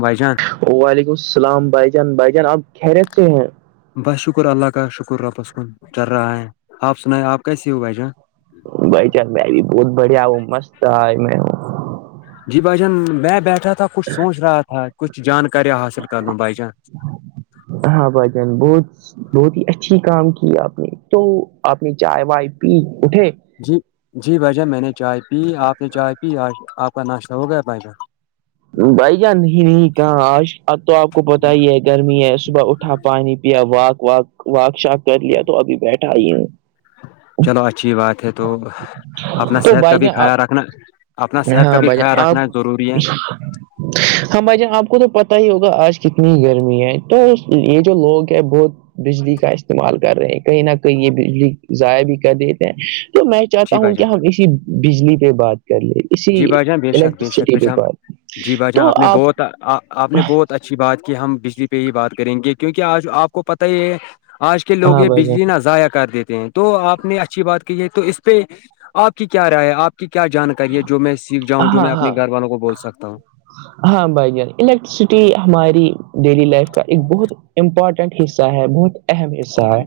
بھائی جان وعلیکم السلام بھائی جان بھائی جان آپ خیرت سے ہیں بس شکر اللہ کا شکر ربس کن چل رہا ہے آپ سنائیں آپ کیسی ہو بھجاں بھائی چار میں بھی بہت بڑھیا ہوں مست رہ میں جی بھائی جان میں بیٹھا تھا کچھ سوچ رہا تھا کچھ جانکاریاں حاصل کر لوں بھائی جان [inaudible] ہاں بائی جین بہت بہت ہی اچھی کام کی آپ نے تو آپ نے چائے وائے پی اٹھے جی جی بائیجان میں نے چائے پی آپ نے چائے پی آپ کا ناشتہ ہوگیا بائجا بھائی جان نہیں نہیں کہاں آش اب تو آپ کو پتا ہی ہے گرمی ہے صبح اٹھا پانی پیا واک واک واک شاک کر لیا تو ابھی بیٹھا ہی ہیں چلو اچھی بات ہے تو اپنا تو صحت کا بھائی بھی جان آپ خیال رکھنا اپنا صحت کا ہاں بھی بھائی خیال جان رکھنا آپ ضروری ہے ہاں بھ جان آپ کو تو پتا ہی ہوگا آج کتنی گرمی ہے تو یہ جو لوگ ہے بہت بجلی کا استعمال کر رہے ہیں کہیں نہ کہیں یہ بجلی ضائع بھی کر دیتے ہیں تو میں چاہتا جی بھائی ہوں کہ جان ہم اسی بجلی پہ بات کر لیں اسی جی بھائی جان بے شک بے شک بے الیکٹرسٹی پہ شک بات جی بھائی جان آپ نے بہت آ آپ نے بہت اچھی بات کی ہم بجلی پہ ہی بات کریں گے کیونکہ آج آپ کو پت ہی ہے آج کے لوگ ہاں یہ بھائی بجلی جان نہ ضائع کر دیتے ہیں تو آپ نے اچھی بات کہ ہے تو اس پہ آپ کی کیا رائے ہے آپ کی کیا جانکاری کریر جو میں سیک جاؤںوں جو میں ہاں ہاں اپنے گھر والوں کو بول سکتا ہوں ہاں بھائی جان الیکٹرسٹی ہماری ڈیلی لائف کا ایک بہت امپورٹنٹ حصہ ہے بہت اہم حصہ ہے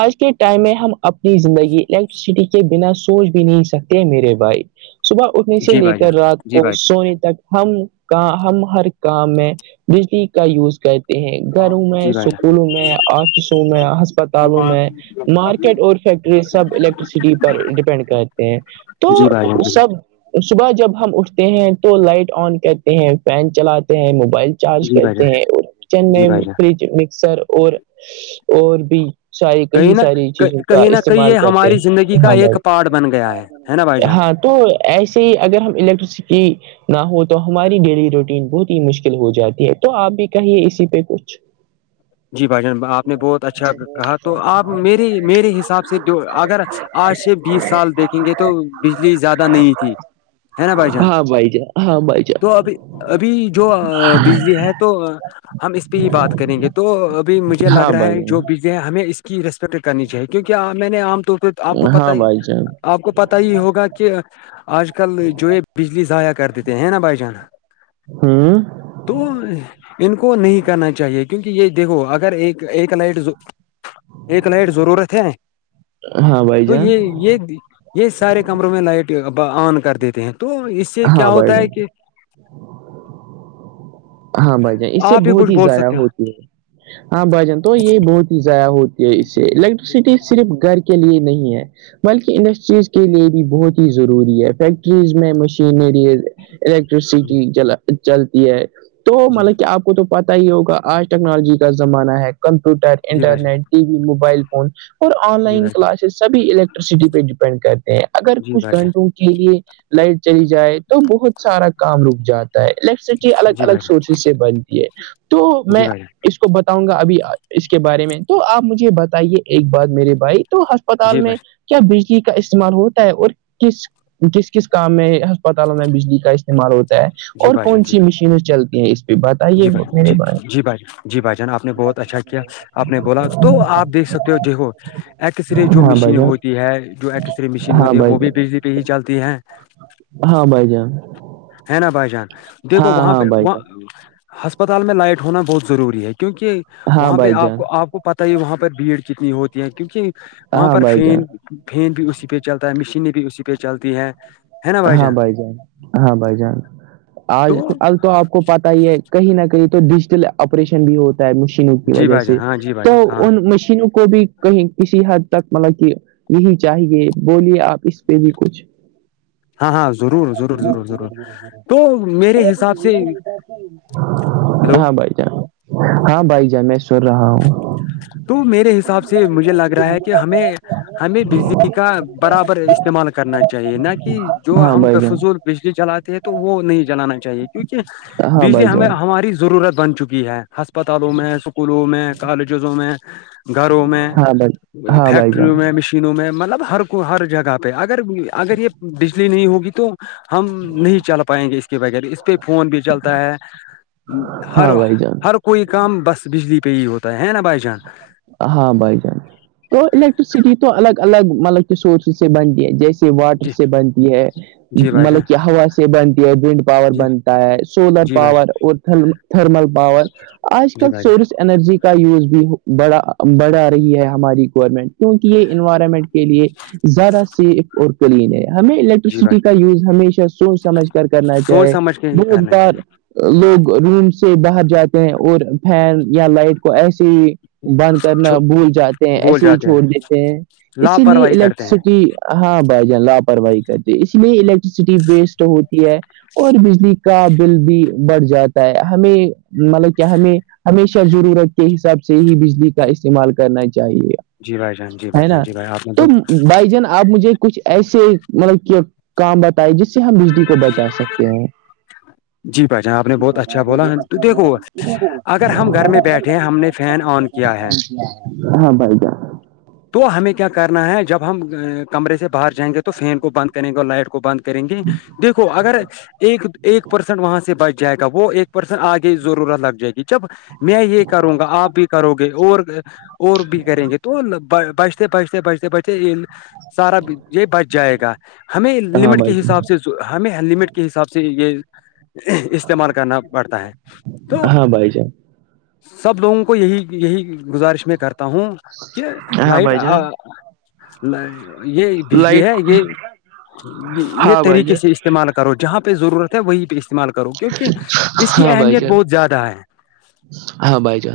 آج کے ٹائم میں ہم اپنی زندگی الیکٹرسٹی کے بنا سوچ بھی نہیں سکتے میرے بھائی صبح اٹھنے سے جی لے بھائی جان کر رات جی کو بھائی سونے تک ہم کا ہم ہر کام میں بجلی کا یوز کرتے ہیں گھروں میں جی بھائی جان اسکولوں میں آفسوں میں ہسپتالوں میں مارکیٹ اور فیکٹری سب الیکٹریسٹی پر ڈپینڈ کرتے ہیں تو جی بھائی جان سب صبح جب ہم اٹھتے ہیں تو لائٹ آن کرتے ہیں فین چلاتے ہیں موبائل چارج جی بھائی کرتے جان ہیں اور کچن جی میں بھائی جان فریج مکسر اور اور بھی ساری کئی کہیں نہ ساری چیزوں کا کہیں نہ کہیں استعمال یہ کرتے ہماری ہیں زندگی کا ہاں بھائی ایک پارٹ بن گیا ہے ہے نا بھائی جان ہاں تو ایسے ہی اگر ہم الیکٹرسٹی نہ ہو تو ہماری ڈیلی روٹین بہت ہی مشکل ہو جاتی ہے تو آپ بھی کہیے اسی پہ کچھ اچ ہ جی بھائی جان آپ نے بہت اچھا کہا تو آپ میری میرے حساب سے جو اگر آج سے بیس سال دیکھیں گے تو بجلی زیادہ نہیں تھی ہے نا بھائی جان ہاں بائے جائے تو ابھی ابھی جو بجلی ہے تو ہم اس پہ ہی بات کریں گے تو ابھی مجھے لگ ہاں رہا بھائی ہے جو جان بیزیں ہیں ہمیں اس کی ریسپیکٹ کرنی چاہیے کیونکہ میں نے عام طور پہ تو آپ کو پت ہاں ہی بھائی جان آپ کو پتا ہی ہوگا کہ آج کل جو ہے بجلی ضائع کر دیتے ہیں نا بھائی جان ہاں بھائی جان ہوں تو ان کو نہیں کہنا چاہیے کہ یہ دیکھو اگر ایک نائٹ ایک لائٹ ضرورت ہے ہاں بھائی تو جان یہ یہ یہ سارے کمروں میں لائٹ آن کر دیتے ہیں تو اس سے کیا ہاں بھائی ہوتا جان ہے کہ ہاں بھائی جان اس سے آپ بہت کچھ ہی بول زیادہ سکتے ہو ہوتی ہے ہاں بھائی جان تو یہ بہت ہی ضیادہ ہوتی اس سے الیکٹرسٹی صرف گھر کے لیے نہیں ہے بلکہ انڈسٹریز کے لیے بھی بہت ہی ضروری ہے فیکٹریز میں مشینری جی الیکٹرسٹیل چلتی ہے تو جی مطلب کہ آپ تو پتتا ہی ہوگا آج ٹیکنالوجی کا زمانہ ہے کمپیوٹر جی بھائی جان internet T V mobile phone اور آن جی لائن بھائی جان کلاسز سبھی الیکٹرسٹی پہ ڈیپینڈ کرتے ہیں اگر جی کچھ بھائی جان گھنٹوں کے لیے لائٹ چلی جائے تو بہت سارا کام رک جاتا ہے الیکٹریسٹی الگ جی بھائی الگ جان سورسز سے بنتی ہے تو جی میں بھائی جان اس کو بتاؤں گا ابھی اس کے بارے میں تو آپ مجھے بتائیے ایک بات میرے بھائی تو اسپتال جی میں بھائی کیا بجلی کا استعمال ہوتا ہے اور کس کس کس کام میں اسپتالوں میں بجلی کا استعمال ہوتا ہے جی اور بھائی جان کون جی سی بھائی مشینیں چلتی ہیں اس پہ بتائیے جی بھائی میرے جی جی بھائی جان جی بھائی جان آپ نے بہت اچھا کیا آپ نے بولا تو آپ دیکھ سکتے ہو ج ہو ایکس رے جو ہاں بھائی مشین جان ہوتی ہے جو ایکس رے مشین ہاں ہوتی ہے بھائی وہ بھی جان بجلی ہی چلتی ہیں ہاں بھائی جان ہے نا بھائی جان دیکھو ہاں وہاں ہاں پہ بھائی وہاں جان ہسپتال میں لائٹ ہونا بہت ضروری ہے کیونکہ ہاں وہاں پہ بھائی آپ جان کو آپ کو پتا وہاں پر بھیڑ کتنی ہوتی ہے کیونکہ وہاں ہاں پر بھائی جان فین فین بھی اسی پہ چلتا ہے مشینیں بھی اسی پہ چلتی ہیں ہاں بھائی جان ہاں بھائی جان آج کل تو آپ کو پتا ہی ہے کہیں نہ کہیں تو ڈیجیٹل آپریشن بھی ہوتا ہے مشینوں کی جی وجہ بھائی جان سے ہاں جی بھائی تو جان ہاں ان مشینوں کو بھی کہیں کسی حد تک مطلب کہ نہیں چاہیے بولیے آپ اس پہ بھی کچھ ہاں ہاں ضرور ضرور تو میرے ضرور حساب سے ضرور ہلو ہاں بھائی جان ہاں بھائی جان میں سن رہا ہوں تو میرے حساب سے مجھے لگ رہا ہے کہ ہمیں ہمیں بجلی کا برابر استعمال کرنا چاہی چاہے نہ کہ جو ہاں ہم بے بھائی جان فضول بجلی چلاتے ہیں تو وہ نہیں جلانا چاہیے کیونکہ ہاں بجلی بھائی ہمیں جان ہماری ضرورت بن چکی ہے ہسپتالوں میں اسکولوں میں کالج میں گھروں میں ہاں بھائی ہاں بھائی فیکٹریوں جان میں مشین چینوں میں مطلب ہر کو ہر جگہ پہ اگر اگر یہ بجلی نہیں ہوگی تو ہم نہیں چل پائیں گے اس کے بغیر اس پہ فون بھی چلتا ہے ہر ہاں بھائی جان ہر کوئی کام بس بجلی پہ ہی ہوتا ہے نا بھائی جان ہاں بھائی جان تو الیکٹرسٹی تو الگ الگ مطلب کے سورسز سے بنتی ہے جیسے واٹر جی سے بنتی ہے جی بھائی جان مطلب کہ ہوا سے بنتی ہے ونڈ پاور جی بنتا ہے سولر جی بھائی پاور اور تھرمل پا پاور آج جان جی کل بھائی جان سورس انرجی کا یوز بھی بڑا بڑھا رہی ہے ہماری گورنمنٹ کیونکہ یہ انوائرمنٹ کے لیے زیادہ سیف اور کلین ہے ہمیں جی بھائی الیکٹرسٹی کا یوز ہمیشہ سوچ سمجھ کر کرنا جان، سوچ چاہے سمجھ کے ہی بہت کرنا بار چاہیے لوگ روم سے باہر جاتے ہیں اور فین یا لائٹ کو ایسے ہی بند کرنا بھول جاتے ہیں بول ایسے ہی جاتے چھوڑ ہیں دیتے ہیں اسی لیے لاپرواہی کرتے ہیں الیکٹرسٹی ہاں بھائی جان لاپرواہی کرتے اسی لیے الیکٹرسٹی ویسٹ ہوتی ہے اور بجلی کا بل بھی بڑھ جاتا ہے ہمیں مطلب کہ ہمیں ہمیشہ ضرورت کے حساب سے ہی بجلی کا استعمال کرنا چاہیے جی بھائی جان جی بھائی ہے جان نا جی بھائی آپ نے تو بھائی جان آپ مجھے کچھ ایسے مطلب کہ کام بتائے جس سے ہم بجلی کو بچا سکتے ہیں جی بھائی جان آپ نے بہت اچھا بولا تو دیکھو اگر ہم گھر میں بیٹھے ہیں ہم نے پھر فین آن کیا ہے ہاں بائی تو ہمیں کیا کرنا ہے جب ہم کمرے سے باہر جائیں گے تو فین کو بند کریں گے لائٹ کو بند کریں گے دیکھو اگر ایک ایک پرسینٹ وہاں سے بچ جائے گا وہ ایک پرسن آگے ضرورت لگ جائے گی جب میں یہ کروں گا آپ بھی کرو گے اور اور بھی کریں گے تو بیجتے بیجتے بیجتے بیجتے سارا یہ بچ جائے گا ہمیں ہاں لمٹ بھائی کے جان حساب سے ہمیں ہیلمیٹ کے حساب سے یہ استعمال کرنا پڑتا ہے تو ہاں بھائی جان سب لوگوں کو یہی یہی گزارش میں کرتا ہوں کہ ہاں لائٹ بھائی جان یہ بجلی لائٹ ہے یہ یہ ہاں بھائی طریقے جان سے اس استعمال کرو جہاں پہ ضرورت ہے وہیں پہ استعمال کرو کیونکہ اس کی ہاں بھائی اہمیت جان بہت زیادہ ہے ہاں بائی جا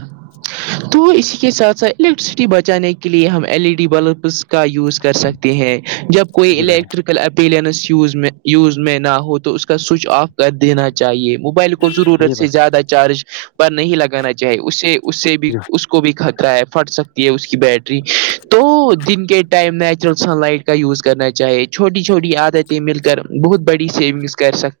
تو اسی کے ساتھ ساتھ الیکٹریسٹی بچانے کے لیے ہم ایل ای ڈی بلبس کا یوز کر سکتے ہیں جب کوئی جی بھائی الیکٹرک اپیلینس یوز یوز میں نہ ہو تو اس کا سوئچ آف کر دینا چاہیے موبائل کو ضرورت سے زیادہ چارج پر نہیں لگانا چاہیے اسے اس سے بھی جان اس کو کو بھی خطرہ ہے پھٹ سکتی ہے اس کی بیٹری تو دن کے time natural sunlight use کرنا چاہے چھوٹی چھوٹی عادتیں مل کر بہت بڑی سیونگس کر سکتے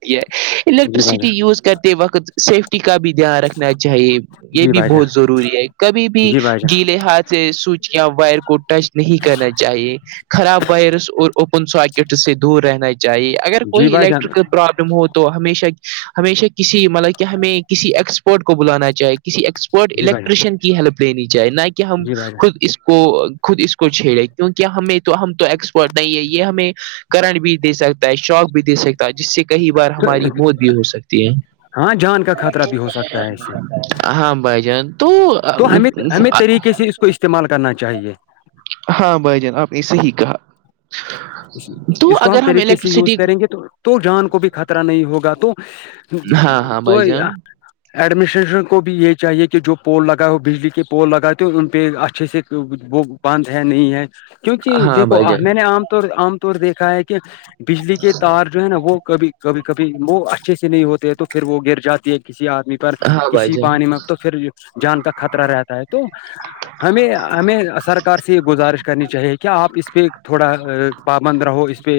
جی بھائی جی الیکٹریسٹی یوز کرتے وقت سیفٹی کا بھی دھیان رکھنا چاہیے یہ جی بھی بھائی جان بہت ضروری ہے کبھی بھی جی بھائی جان گیلے ہاتھ سے سوچیاں وائر کو ٹچ نہیں کرنا چاہیے خراب وائرس اور اوپن ساکٹ سے دور رہنا چاہیے اگر جی کوئی بھائی جان جی بھائی جان الیکٹرکل پرابلم ہو تو ہشہ ہمیشہ کسی مطلب کہ ہمیں کسی ایکسپرٹ کو بلانا چاہے کسی ایکسپرٹ جی بھائی جان الیکٹریشین کی ہیلپ لینی چاہے نہ کہ ہم جی بھائی خود اس کو خود اس کو چھیڑے کیونکہ ہمیں تو ہم تو ایکسپرٹ نہیں ہے یہ ہمیں کرٹ بھی دے سکتا ہے شوق بھی دے سکتا جس سے کئی بار ہماری جان موت بھی ہو سکتی ہے ہاں جان کا خطرہ بھی ہو سکتا ہے اس سے ہاں بھائی جان تو تو ہمیں ہمیں طریقے سے اس کو استعمال کرنا چاہیے ہاں بھائی جان آپ نے صحیح کہا تو اس کو ہم اگر طریقے سے یوز الیکٹرسٹی کریں گے تو تو جان کو بھی خطرہ نہیں ہوگا تو ہاں ہاں بھائی توئی آ جان ایڈمنسٹریشن کو بھی یہ چاہیے کہ جو پول لگائے ہو بجلی کے پول لگاتے ہو ان پہ اچھے سے وہ بند ہے نہیں ہے کیونکہ ہاں دیکھو بھائی جان میں نے عام طور عام طور دیکھا ہے کہ بجلی کے تار جو ہے نا وہ کبھی کبھی کبھی وہ اچھے سے نہیں ہوتے ہے تو پھر وہ گر جاتی ہے کسی آدمی پر ہاں بھائی کسی جان پانی میں تو پھر جان کا خطرہ رہتا ہے تو ہمیں ہمیں سرکار سے یہ گزارش کرنی چاہیے کیا آپ اس پہ تھوڑا پابند رہو اس پہ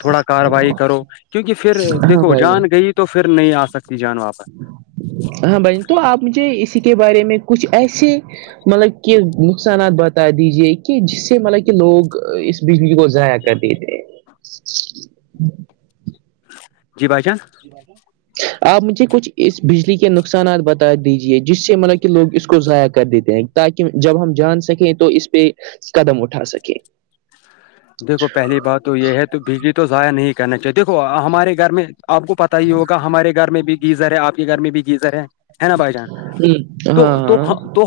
تھوڑا کاروائی کرو کیونکہ پھر ہاں دیکھو بھائی جان گئی تو پھر نہیں آ سکتی جان واپس ہاں بائی تو آپ مجھے اسی کے بارے میں کچھ ایسے مطلب کہ نقصانات بتا دیجیے کہ جس سے مطلب کہ لوگ اس بجلی کو ضائعق ربے جی بھائی چان آپ مجھے کچھ اس بجلی کے نقصانات بتا دیجیے جس سے مطلب کہ لوگ اس کو ضائع کر دیتے ہیں تاکہ جب ہم جان سکیں تو اس پہ قدم اٹھا سکیں دیکھو پہلی بات تو یہ ہے تو بجلی تو ضائع نہیں کرنا چاہیے دیکھو ہمارے گھر میں آپ کو پتا ہی ہوگا ہمارے گھر میں ب گیزر ہے آپ کے گھر میں بھی گیزر ہے ہے نا بھائی جان تو ہاں تو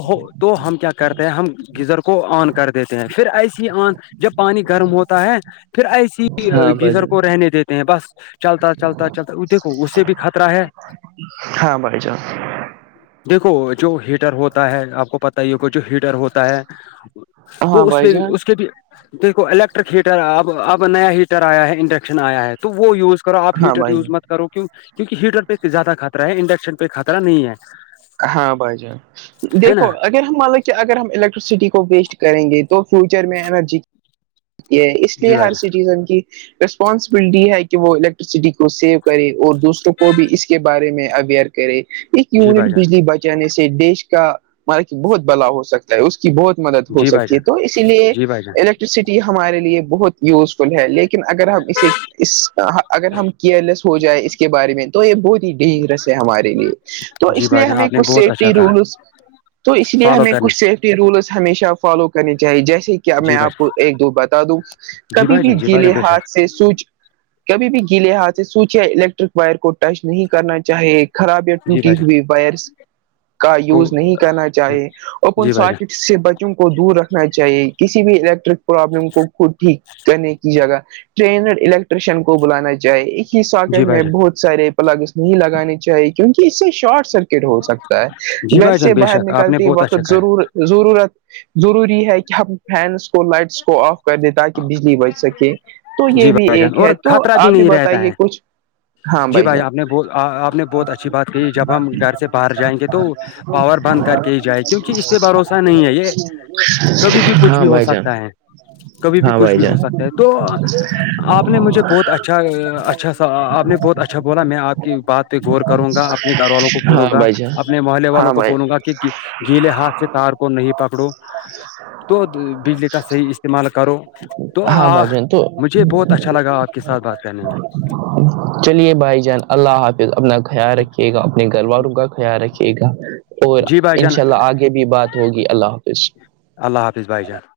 ہو تو ہم کیا کرتے ہیں ہم گیزر کو آن کر دیتے ہیں پھر ایسے ہی آن جب پانی کی گرم ہوتا ہے پھر ایسی ہاں ہاں بھائی گیزر جان کو رہنے دیتے ہیں بس چلتا چلتا چلتا دیکھو اس سے بھی خطرہ ہے ہاں بھائی جان دیکھو جو ہیٹر ہوتا ہے آپ کو پت ہی ہے کہ جو ہیٹر ہوتا ہے تو ہاں اس بھائی پہ بھی جان اس کے بھی دیک الیکٹرک ہیٹر اب اب نیا ہیٹر آیا ہے انڈکشن آیا ہے تو وہ یوز کرو آپ ہاں ہیٹر بھائی یوز جان مت کرو کی کیونکہ ہیٹر پہ زیادہ خطرہ ہے انڈکشن پہ خطرہ نہیں ہے ہاں بھائی جان ہے نا دیکھو ہمان لک کہ اگر ہم الیکٹرسٹی کو ویسٹ کریں گے تو فیوچر میں انرجی کی یہ اس جی لیے بھائی ہر جان سٹیزن کی ریسپانسبلٹی ہے کہ وہ الیکٹرسٹی کو سیو کرے اور دوسروں کو بھی اس کی کے بارے میں اویئر کرے ایک جی یونٹ بھائی جان بجلی بچانے سے دیش کا مار بہت بدلاؤ ہو سکتا اس کی بہت مدد ہو جی بھائی سکتی ہے جان تو اسی لیے جی بھائی جان الیکٹرسٹی ہمارے لیے بہت یوز ہے لیکن اگر ہم اسے اس اگر ہم کیئر لیس ہو جائے اس کے بارے میں تو یہ بہت ہی ڈینجرس ہے ہمارے لیے تو جی اس لیے بھائی جان ہمیں آپ نے کچھ بہت اچھا سیفٹی کہا رولز تو اس لیے فالو ہمیں کرنا کچھ سیفٹی رولز ہمیشہ فالو کرنی چاہیے جیسے کہ میں جی بھائی آپ جان کو ایک دو بتا دوں جی کبھی بھائی بھی جان جی بھائی گیلے جان بے شک ہاتھ سے سوج کبھی بھی گیلے ہاتھ سے سوچے الیکٹرک وائر کو ٹچ نہیں کرنا چاہے خراب یا جی ٹوٹی بھائی جان ہوئی وائرس کا کو یوز نہیں کرنا چاہے اور کون جی بھائی جان ساک سے بچوں کو دور رکھنا چاہیے کسی بھی الیکٹرک پرابلم کو خود ٹھیک کرنے کی جگہ ٹرینڈ الیکٹریشن کو بلانا چاہے ہی جی ساکٹ بھائی میں جان بہت سارے پلگس میں لگانے چاہیے کیونکہ اس سے شارٹس ہو سکتا ہے جی گھر بھائی سے جان بے باہر شک آپ نے نکلتی بہت اچھا وقت کہا ہے ضرور ضرورت ضروری ہے کہ ہم فینس کو لائٹس کو آف کر دے تاکہ بجلی بچ سکے تو جی یہ بھی بھائی جان ایک اور ہے تو خطرہ آپ بھی نہیں رہتا ہے بتائیے کچھ ہاں جی بھائی آپ جان نے بہت آ- آپ نے بہت اچھی بات کہی جب ہم س گھر سے باہر گاد جائیں سے گے تو باہر جا تو پاور بند کر کے ہی گ جائے کیونکہ اس س پہ ج بھروسہ نہیں ہے د یہ کبھی بھی نہیں ل [unintelligible] کچھ ہاں بھی ہو بھائی جان سکتا ہے کبھی بھی ہاں کچھ بھائی بھی ہو جان سکتا ہے تو تو آپ نے بہت اچھا بولا میں آپ کی بات پہ غور کروں گا اپنے گھر والوں کو بولوں گا اپنے محلے والوں ہاں کو بھائی بولوں گا کہ گیلے ہاتھ سے تار کو نہیں پکڑو تو بجلی کا صح استعمال کرو تو آ ہاں بھائی جان تو مجھے بہت اچھا لگا آپ کے ساتھ بات کرنے میں چلیے بھائی جان اللہ حافظ اپنا خیال رکھیے گا اپنے گھر والوں کا خیال رکھے گا اور جی بھائی ان جان شاء اللہ آگے بھی بات ہوگی اللہ حافظ اللہ حافظ بائی جان